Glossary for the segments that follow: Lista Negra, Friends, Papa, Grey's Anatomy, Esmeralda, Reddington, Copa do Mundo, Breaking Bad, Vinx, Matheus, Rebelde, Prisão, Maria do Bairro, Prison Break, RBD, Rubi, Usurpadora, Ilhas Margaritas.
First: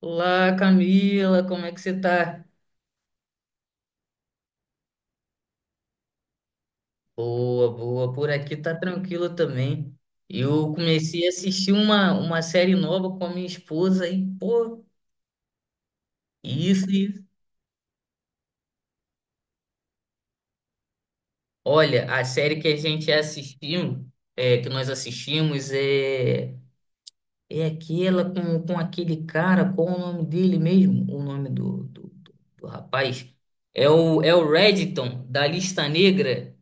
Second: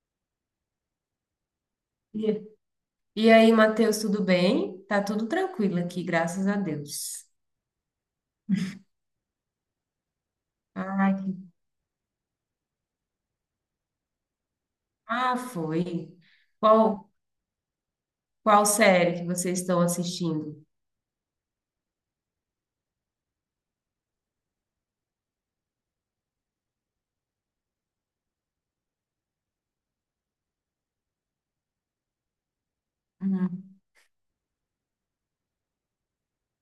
Olá, Camila, como é que você E tá? e aí, Matheus, tudo bem? Tá tudo tranquilo aqui, graças a Deus. Boa, boa, por aqui tá tranquilo também. Eu Ai, comecei a assistir uma série nova com a minha esposa e, pô, ah, foi. isso, Qual, isso. qual série que vocês estão assistindo? Olha, a série que a gente assistiu, é, que nós assistimos é aquela com aquele cara, qual o nome dele mesmo? O nome do rapaz? Uhum. É o Reddington da Lista Negra.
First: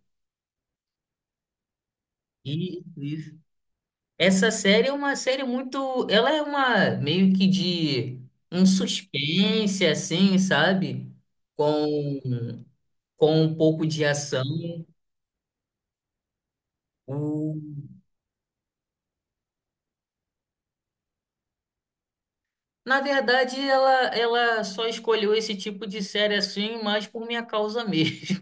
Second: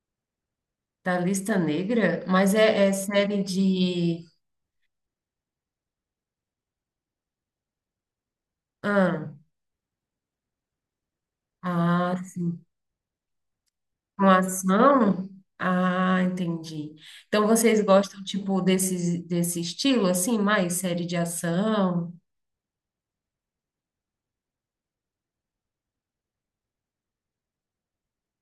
Da Lista Negra? Mas Isso, é isso. série de. Essa série é uma série muito. Ela é uma meio que de um Ah, suspense, assim, sabe? ah, Com, sim. com um pouco de Com ação. ação? Ah, entendi. Então O- vocês gostam, tipo, desse estilo, assim, mais série de ação? Na verdade, ela só escolheu esse tipo de série assim, mais por minha causa mesmo.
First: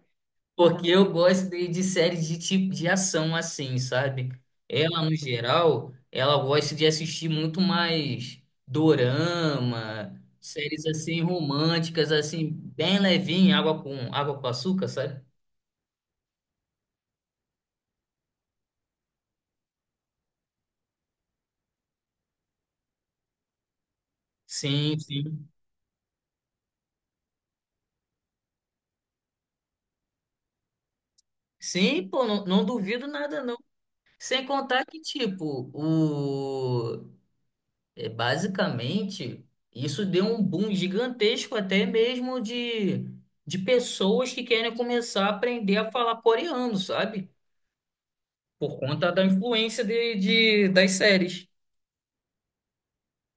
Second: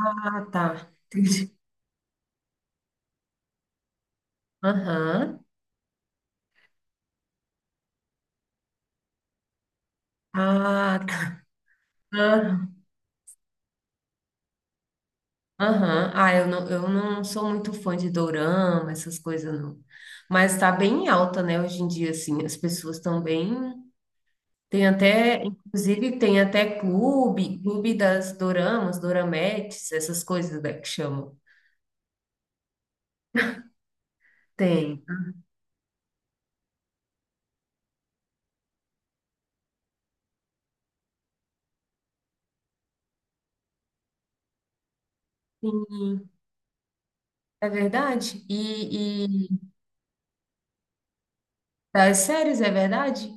Ah, tá. Porque eu gosto Entendi. de séries de tipo de ação assim, sabe? Ela, no Aham. geral, ela gosta de assistir muito mais dorama, séries Ah, assim tá. românticas, assim, Aham. bem levinha, água com açúcar, sabe? Aham. Ah, eu não sou muito fã de dorama, essas coisas não. Mas tá bem alta, né, hoje em dia, assim, as pessoas estão bem. Tem Sim, até, sim. inclusive, tem até clube das doramas, dorametes, essas coisas, né, que chamam. Sim, pô, não, não duvido nada, não. Sem contar que, Tem. tipo, o... É, basicamente, isso deu um boom gigantesco até mesmo de pessoas que querem começar a aprender a falar Sim, coreano, sabe? é verdade. Por conta da influência das séries. Das séries, é verdade?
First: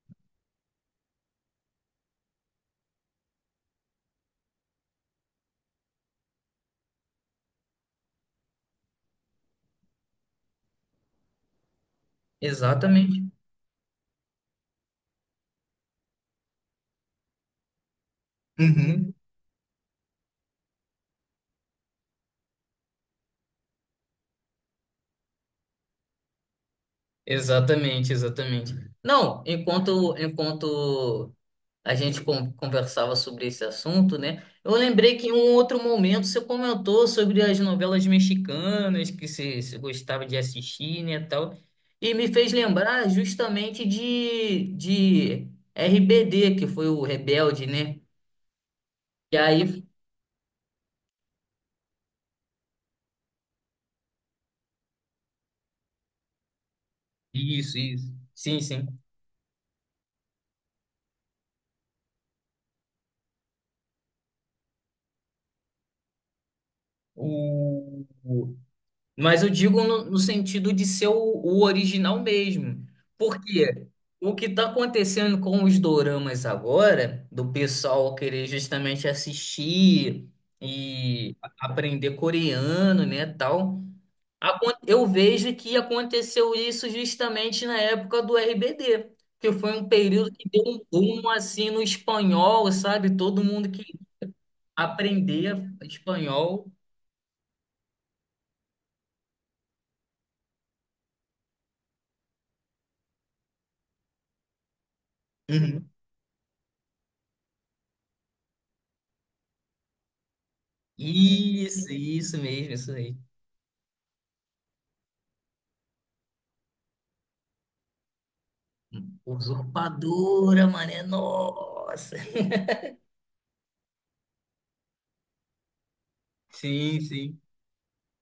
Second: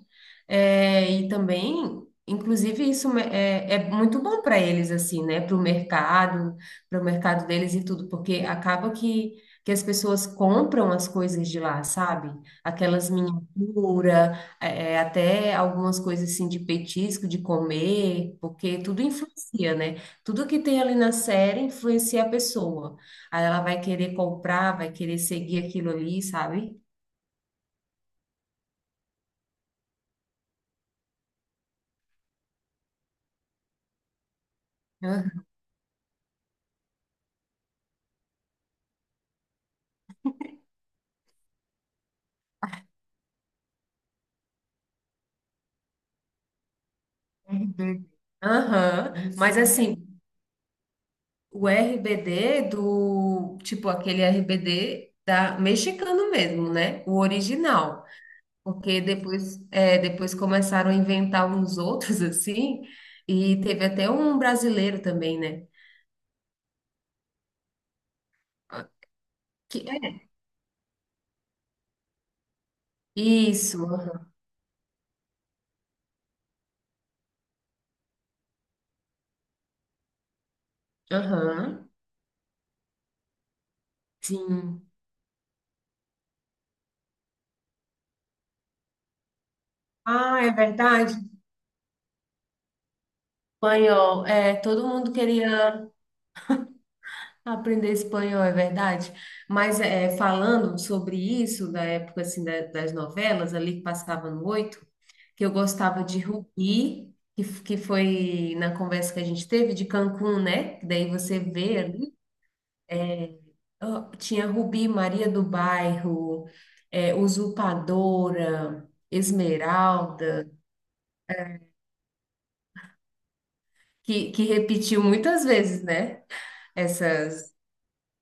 É, e também, inclusive, é muito bom para eles, assim, né? Para o mercado deles e tudo, porque acaba que as pessoas compram as coisas de lá, sabe? Aquelas Exatamente. miniaturas, até algumas coisas assim de petisco, de comer, porque tudo influencia, né? Tudo que tem ali na série influencia a pessoa. Aí ela vai querer comprar, vai querer seguir aquilo ali, sabe? Exatamente, exatamente. Não, enquanto a gente conversava sobre esse assunto, né? Eu lembrei que em um outro momento você comentou sobre as novelas mexicanas que você gostava de assistir, né, tal, e me fez lembrar justamente de RBD, que foi o Rebelde, né? Aham, E mas aí, assim, o RBD do, tipo, aquele RBD da mexicano mesmo, né? O isso, original. isso. Sim, sim. Porque depois, depois começaram a inventar uns outros assim, e teve até um brasileiro também, né? O... Ah, Mas eu Que, digo no é, sentido de ser o original mesmo. isso, Porque aham, o que está acontecendo com os doramas agora, do pessoal querer justamente assistir e aham, aprender coreano, né, tal, sim. eu vejo que aconteceu isso justamente na época do RBD, que foi um período Ah, que é deu um verdade. boom assim no espanhol, sabe? Todo mundo que Espanhol, todo mundo aprender queria. espanhol. Aprender espanhol, é verdade. Mas falando sobre isso, da época assim, das novelas ali que passava no oito, que eu Uhum. gostava de Rubi, que foi na conversa que a gente teve de Cancún, né? Que daí você vê Isso, ali, isso mesmo, isso mesmo. ó, tinha Rubi, Maria do Bairro, Usurpadora, Esmeralda, Usurpadora, mané. Nossa. que repetiu muitas vezes, né? Sim, sim.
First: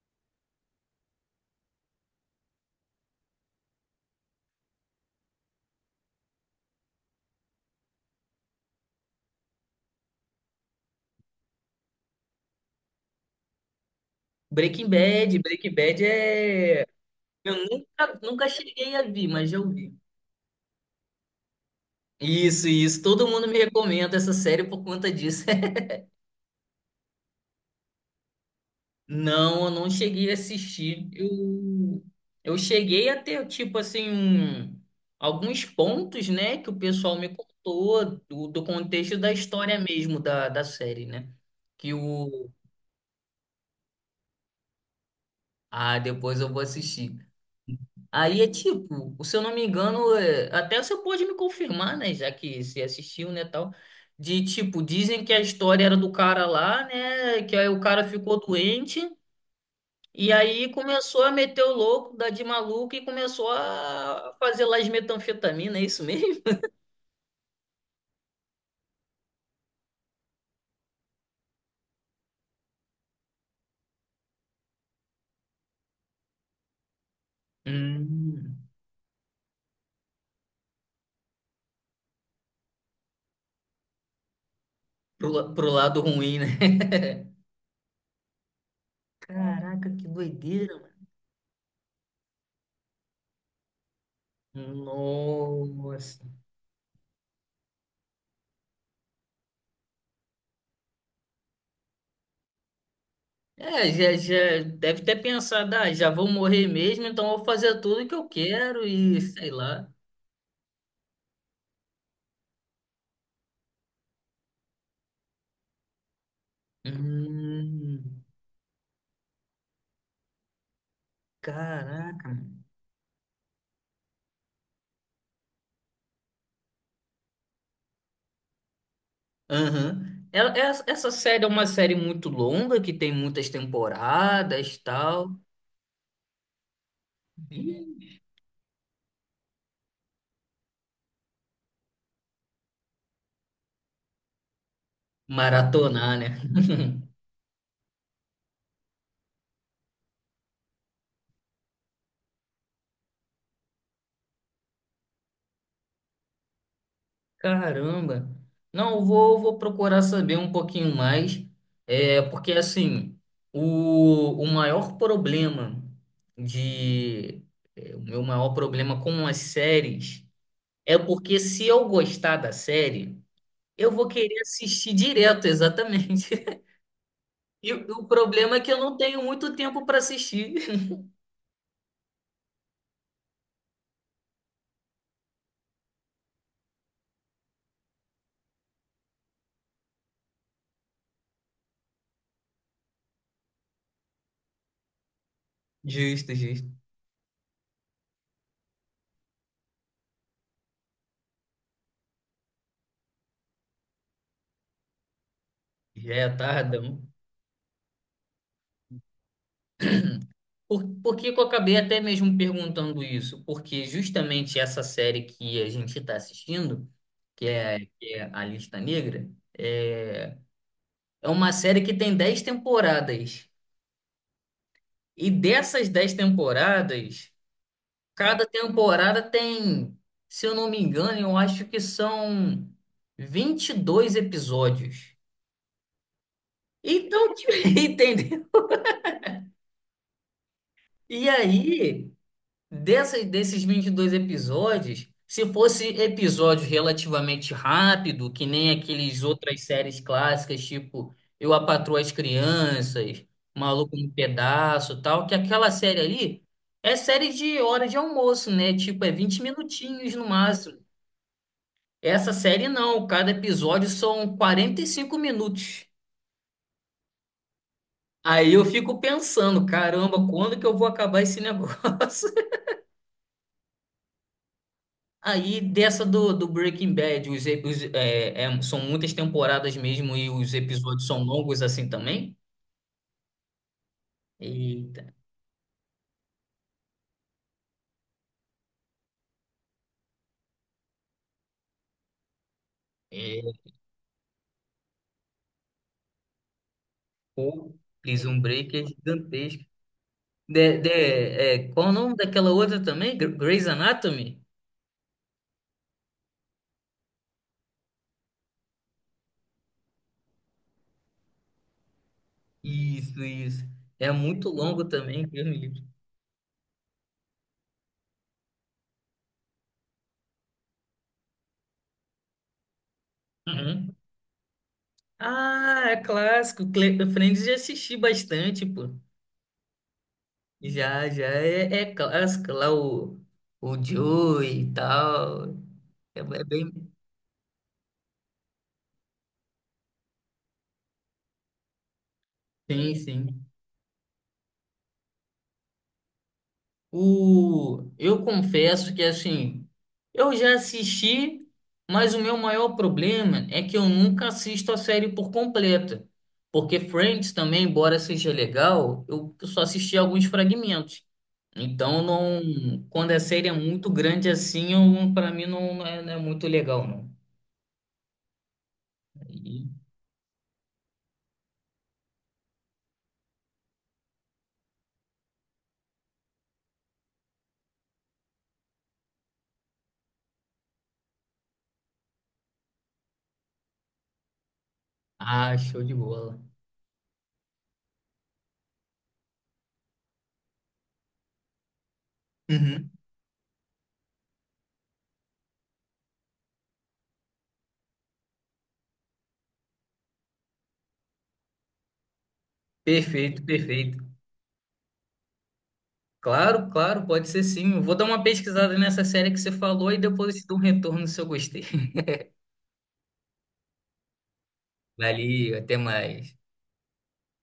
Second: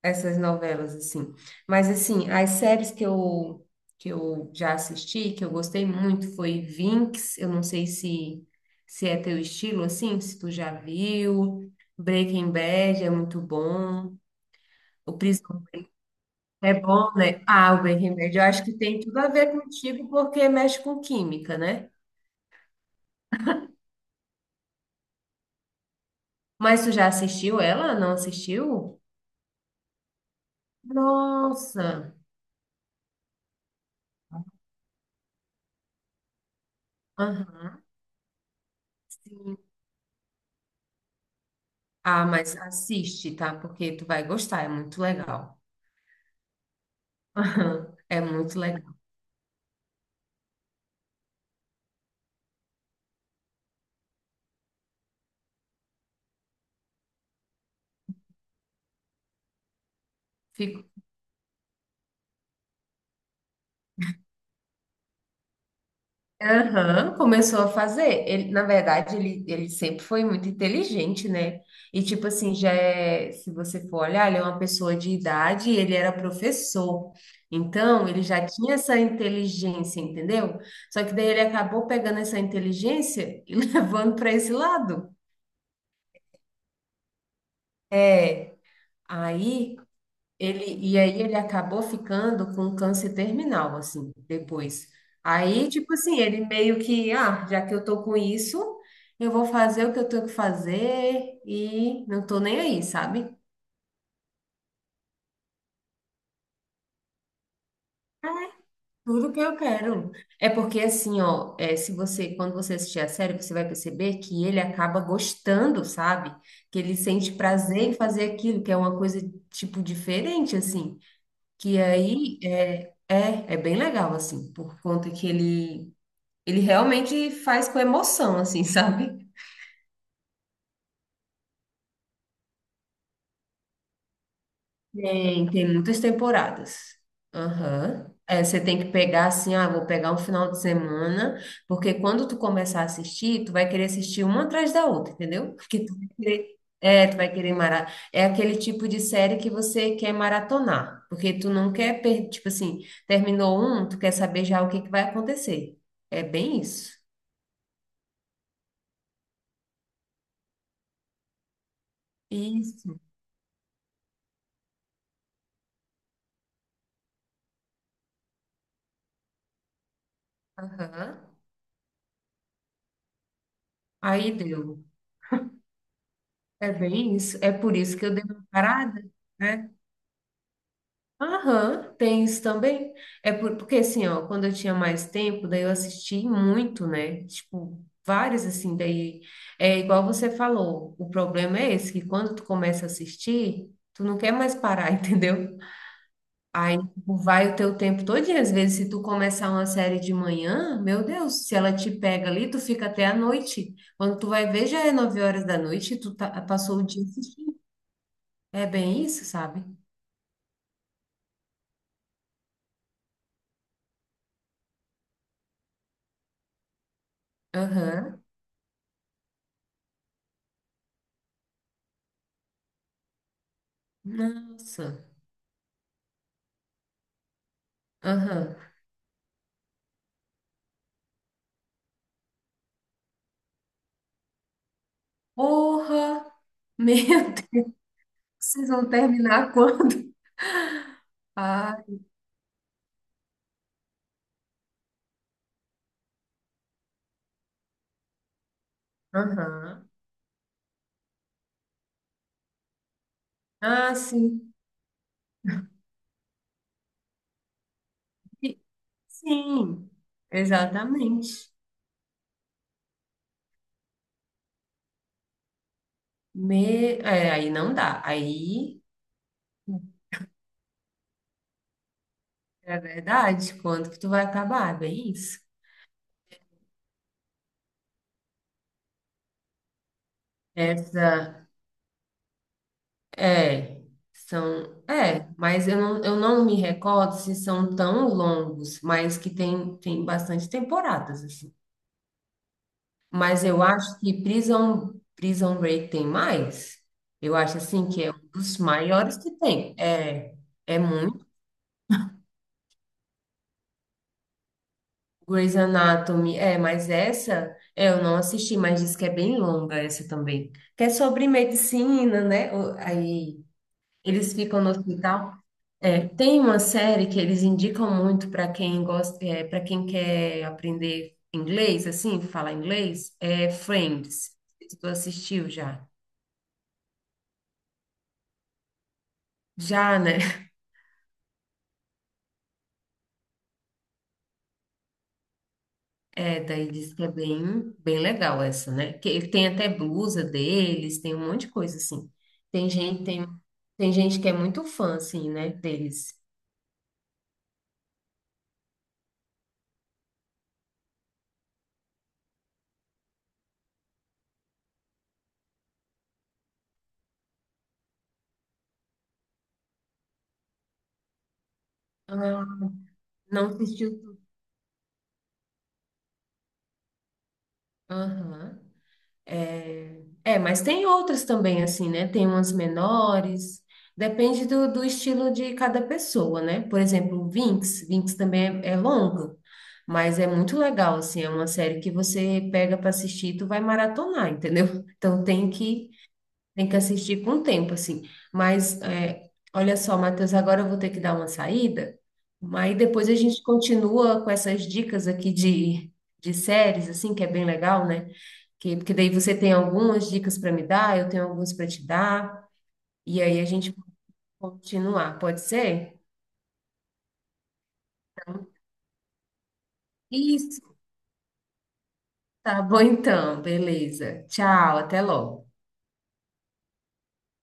Essas novelas, assim. Mas, assim, as séries que eu já assisti, que eu gostei muito, foi Vinx. Eu não sei se é teu estilo, assim, se tu já viu. Breaking Bad é muito bom, Breaking O Bad. Prisão Breaking Bad é é. bom, né? Eu Ah, o Breaking nunca, Bad, eu nunca acho que cheguei tem a tudo ver, a mas ver já ouvi. contigo, porque mexe com química, né? Isso, isso. Todo mundo me recomenda essa série por conta disso. Mas tu já assistiu ela? Não assistiu? Não, eu não cheguei a assistir. Eu, Nossa! eu cheguei a ter, tipo assim, um- alguns pontos, né, que o pessoal me Aham, contou do contexto da sim. história mesmo da série, né? Que Ah, o. mas assiste, tá? Porque tu vai gostar, é muito legal. Ah, depois eu vou assistir. Aham, é Aí é muito legal. tipo, se eu não me engano, é, até você pode me confirmar, né? Já que você assistiu, né, tal. De tipo, dizem que a história era do cara lá, né? Que aí o cara ficou doente e aí Fico... começou a meter o louco, dar de maluco e começou a fazer lá as metanfetamina, é isso mesmo? Aham, começou a fazer. Ele, na verdade, ele sempre foi muito inteligente, né? E tipo assim, já é, se você for olhar, ele é uma pessoa de idade e ele era professor. Então, ele já Hum, tinha essa inteligência, entendeu? Só que daí ele acabou pegando essa inteligência e levando para esse lado. Pro lado ruim, né? É, aí Caraca, que Ele, doideira, e aí ele acabou ficando com câncer terminal, assim, depois. mano. Aí, tipo assim, Nossa. ele meio que, ah, já que eu tô com isso, eu vou fazer o que eu tenho que fazer e não tô nem aí, sabe? É, já, já deve ter pensado, ah, já vou morrer mesmo, então eu vou fazer tudo o que eu quero e Tudo que sei eu lá. quero. É porque assim, ó, se você, quando você assistir a série, você vai perceber que ele acaba gostando, sabe? Que ele sente prazer em Hum, fazer aquilo, que é uma coisa, tipo, diferente, assim. Que caraca, aí, mano. é bem legal, assim, por conta que ele realmente faz com emoção, assim, sabe? Aham. Essa, essa série é uma série muito longa, que tem muitas temporadas e tal. Tem muitas temporadas. Aham. Ih, É, você tem que pegar assim, ah, vou pegar um final de semana, porque quando tu começar a assistir, tu vai querer assistir uma atrás da outra, entendeu? Porque tu vai maratonar, né? querer, tu vai querer . É aquele tipo de série que você quer maratonar, porque tu não quer perder, tipo assim, terminou um, tu quer saber já o que que vai acontecer. É bem isso. Caramba! Não, vou procurar saber um pouquinho mais, é, porque Isso. assim, o maior problema de, é, o meu maior problema com as séries é Aham. porque se eu gostar da série, eu vou Aí querer deu. assistir direto, exatamente. É bem isso. É E por o, isso o que eu dei uma problema é que eu não parada, tenho muito né? tempo para assistir. Aham, tem isso também. É porque assim, ó, quando eu tinha mais tempo, daí eu assisti muito, né? Tipo, várias assim, daí é igual você falou. O problema é esse, que quando tu começa a assistir, tu não quer mais parar, entendeu? Justo, justo. Aí tipo, vai o teu tempo todinho. Às vezes, se tu começar uma série de manhã, meu Deus, se ela te pega ali, tu fica até a noite. Quando tu vai ver, já é 9 horas da noite e Já é tarde. passou o dia. É bem isso, sabe? Por que que eu acabei até mesmo perguntando isso? Porque justamente essa série que a gente está assistindo, que Aham. é A Lista Negra, é, é uma série que tem dez temporadas. Nossa. E dessas 10 temporadas, cada Aham. temporada tem, se eu não me engano, eu acho que são 22 episódios. Porra! Meu Então, Deus, entendeu? vocês vão terminar quando? E Ah, aí. Desses 22 episódios, se fosse episódio relativamente rápido, que nem aqueles outras aham. séries clássicas, tipo Eu, a Patroa e as Crianças, Maluco Ah, no sim. Pedaço, e tal, que aquela série ali é série de hora de almoço, E- né? Tipo, é vinte Sim, minutinhos no máximo. exatamente. Essa série não, cada episódio são 45 minutos. Me... É, aí não dá. Aí eu Aí fico pensando, caramba, quando que eu vou acabar esse negócio? é verdade. Quando que tu vai acabar? É bem isso. Aí dessa do Breaking Bad, os, ep- os, é, é, são muitas temporadas mesmo e os episódios são Essa longos assim também? é. São, Eita, mas eu não me recordo se são tão longos, mas que tem bastante temporadas, assim. é, Mas eu acho que Prison Break tem mais. Eu acho pô, assim que é um Prison dos Break é maiores que gigantesco. tem. É, é muito. Qual o nome daquela outra também? Grey's Anatomy? Grey's Anatomy, mas essa é, eu não assisti, mas diz que é bem longa essa também. Que é sobre medicina, né? Isso, Aí isso. É eles muito ficam no longo também, hospital. Deus me livre. É, tem uma série que eles indicam muito para quem gosta, para quem quer aprender inglês, assim, falar inglês, é Uhum. Friends. Se tu assistiu já? Ah, é clássico. Friends já assisti bastante, pô. Já, né? Já, já é, é clássico lá o Joey e tal. É, É, é daí bem diz que é bem, bem legal essa, né? Que ele tem até blusa deles, tem um monte de coisa assim. Tem sim, gente, tem, sim. tem gente que é muito fã, assim, né, deles. O... Eu confesso que, assim, eu já assisti, mas o meu maior problema é que eu nunca assisto a série por completa. Porque Friends também, embora seja legal, eu só assisti alguns fragmentos. Então, Ah, não... quando a não série é muito assistiu tudo. grande assim, eu... para mim não é, não é muito legal, não. Aham. Aí- É, é, mas tem outras também, assim, né? Tem umas menores. Depende do estilo de cada pessoa, né? Por exemplo, o Vinx. Vinx também é longa, mas é muito legal, assim. É uma série que você pega para assistir e tu vai maratonar, entendeu? Então tem Ah, show que de bola. Tem que assistir com o tempo, assim. Mas, olha só, Matheus, agora eu vou ter que dar uma saída, mas Uhum. depois a gente continua com essas dicas aqui de séries, assim, que é bem legal, né? Porque daí você tem algumas dicas para me dar, eu tenho algumas para te dar, e aí Perfeito, a gente perfeito. continuar, pode ser? Claro, claro, pode ser sim. Eu vou dar uma pesquisada nessa série que você falou e depois eu te dou um Isso, retorno se eu gostei. tá bom então, beleza. Tchau, até logo. Valeu, até mais.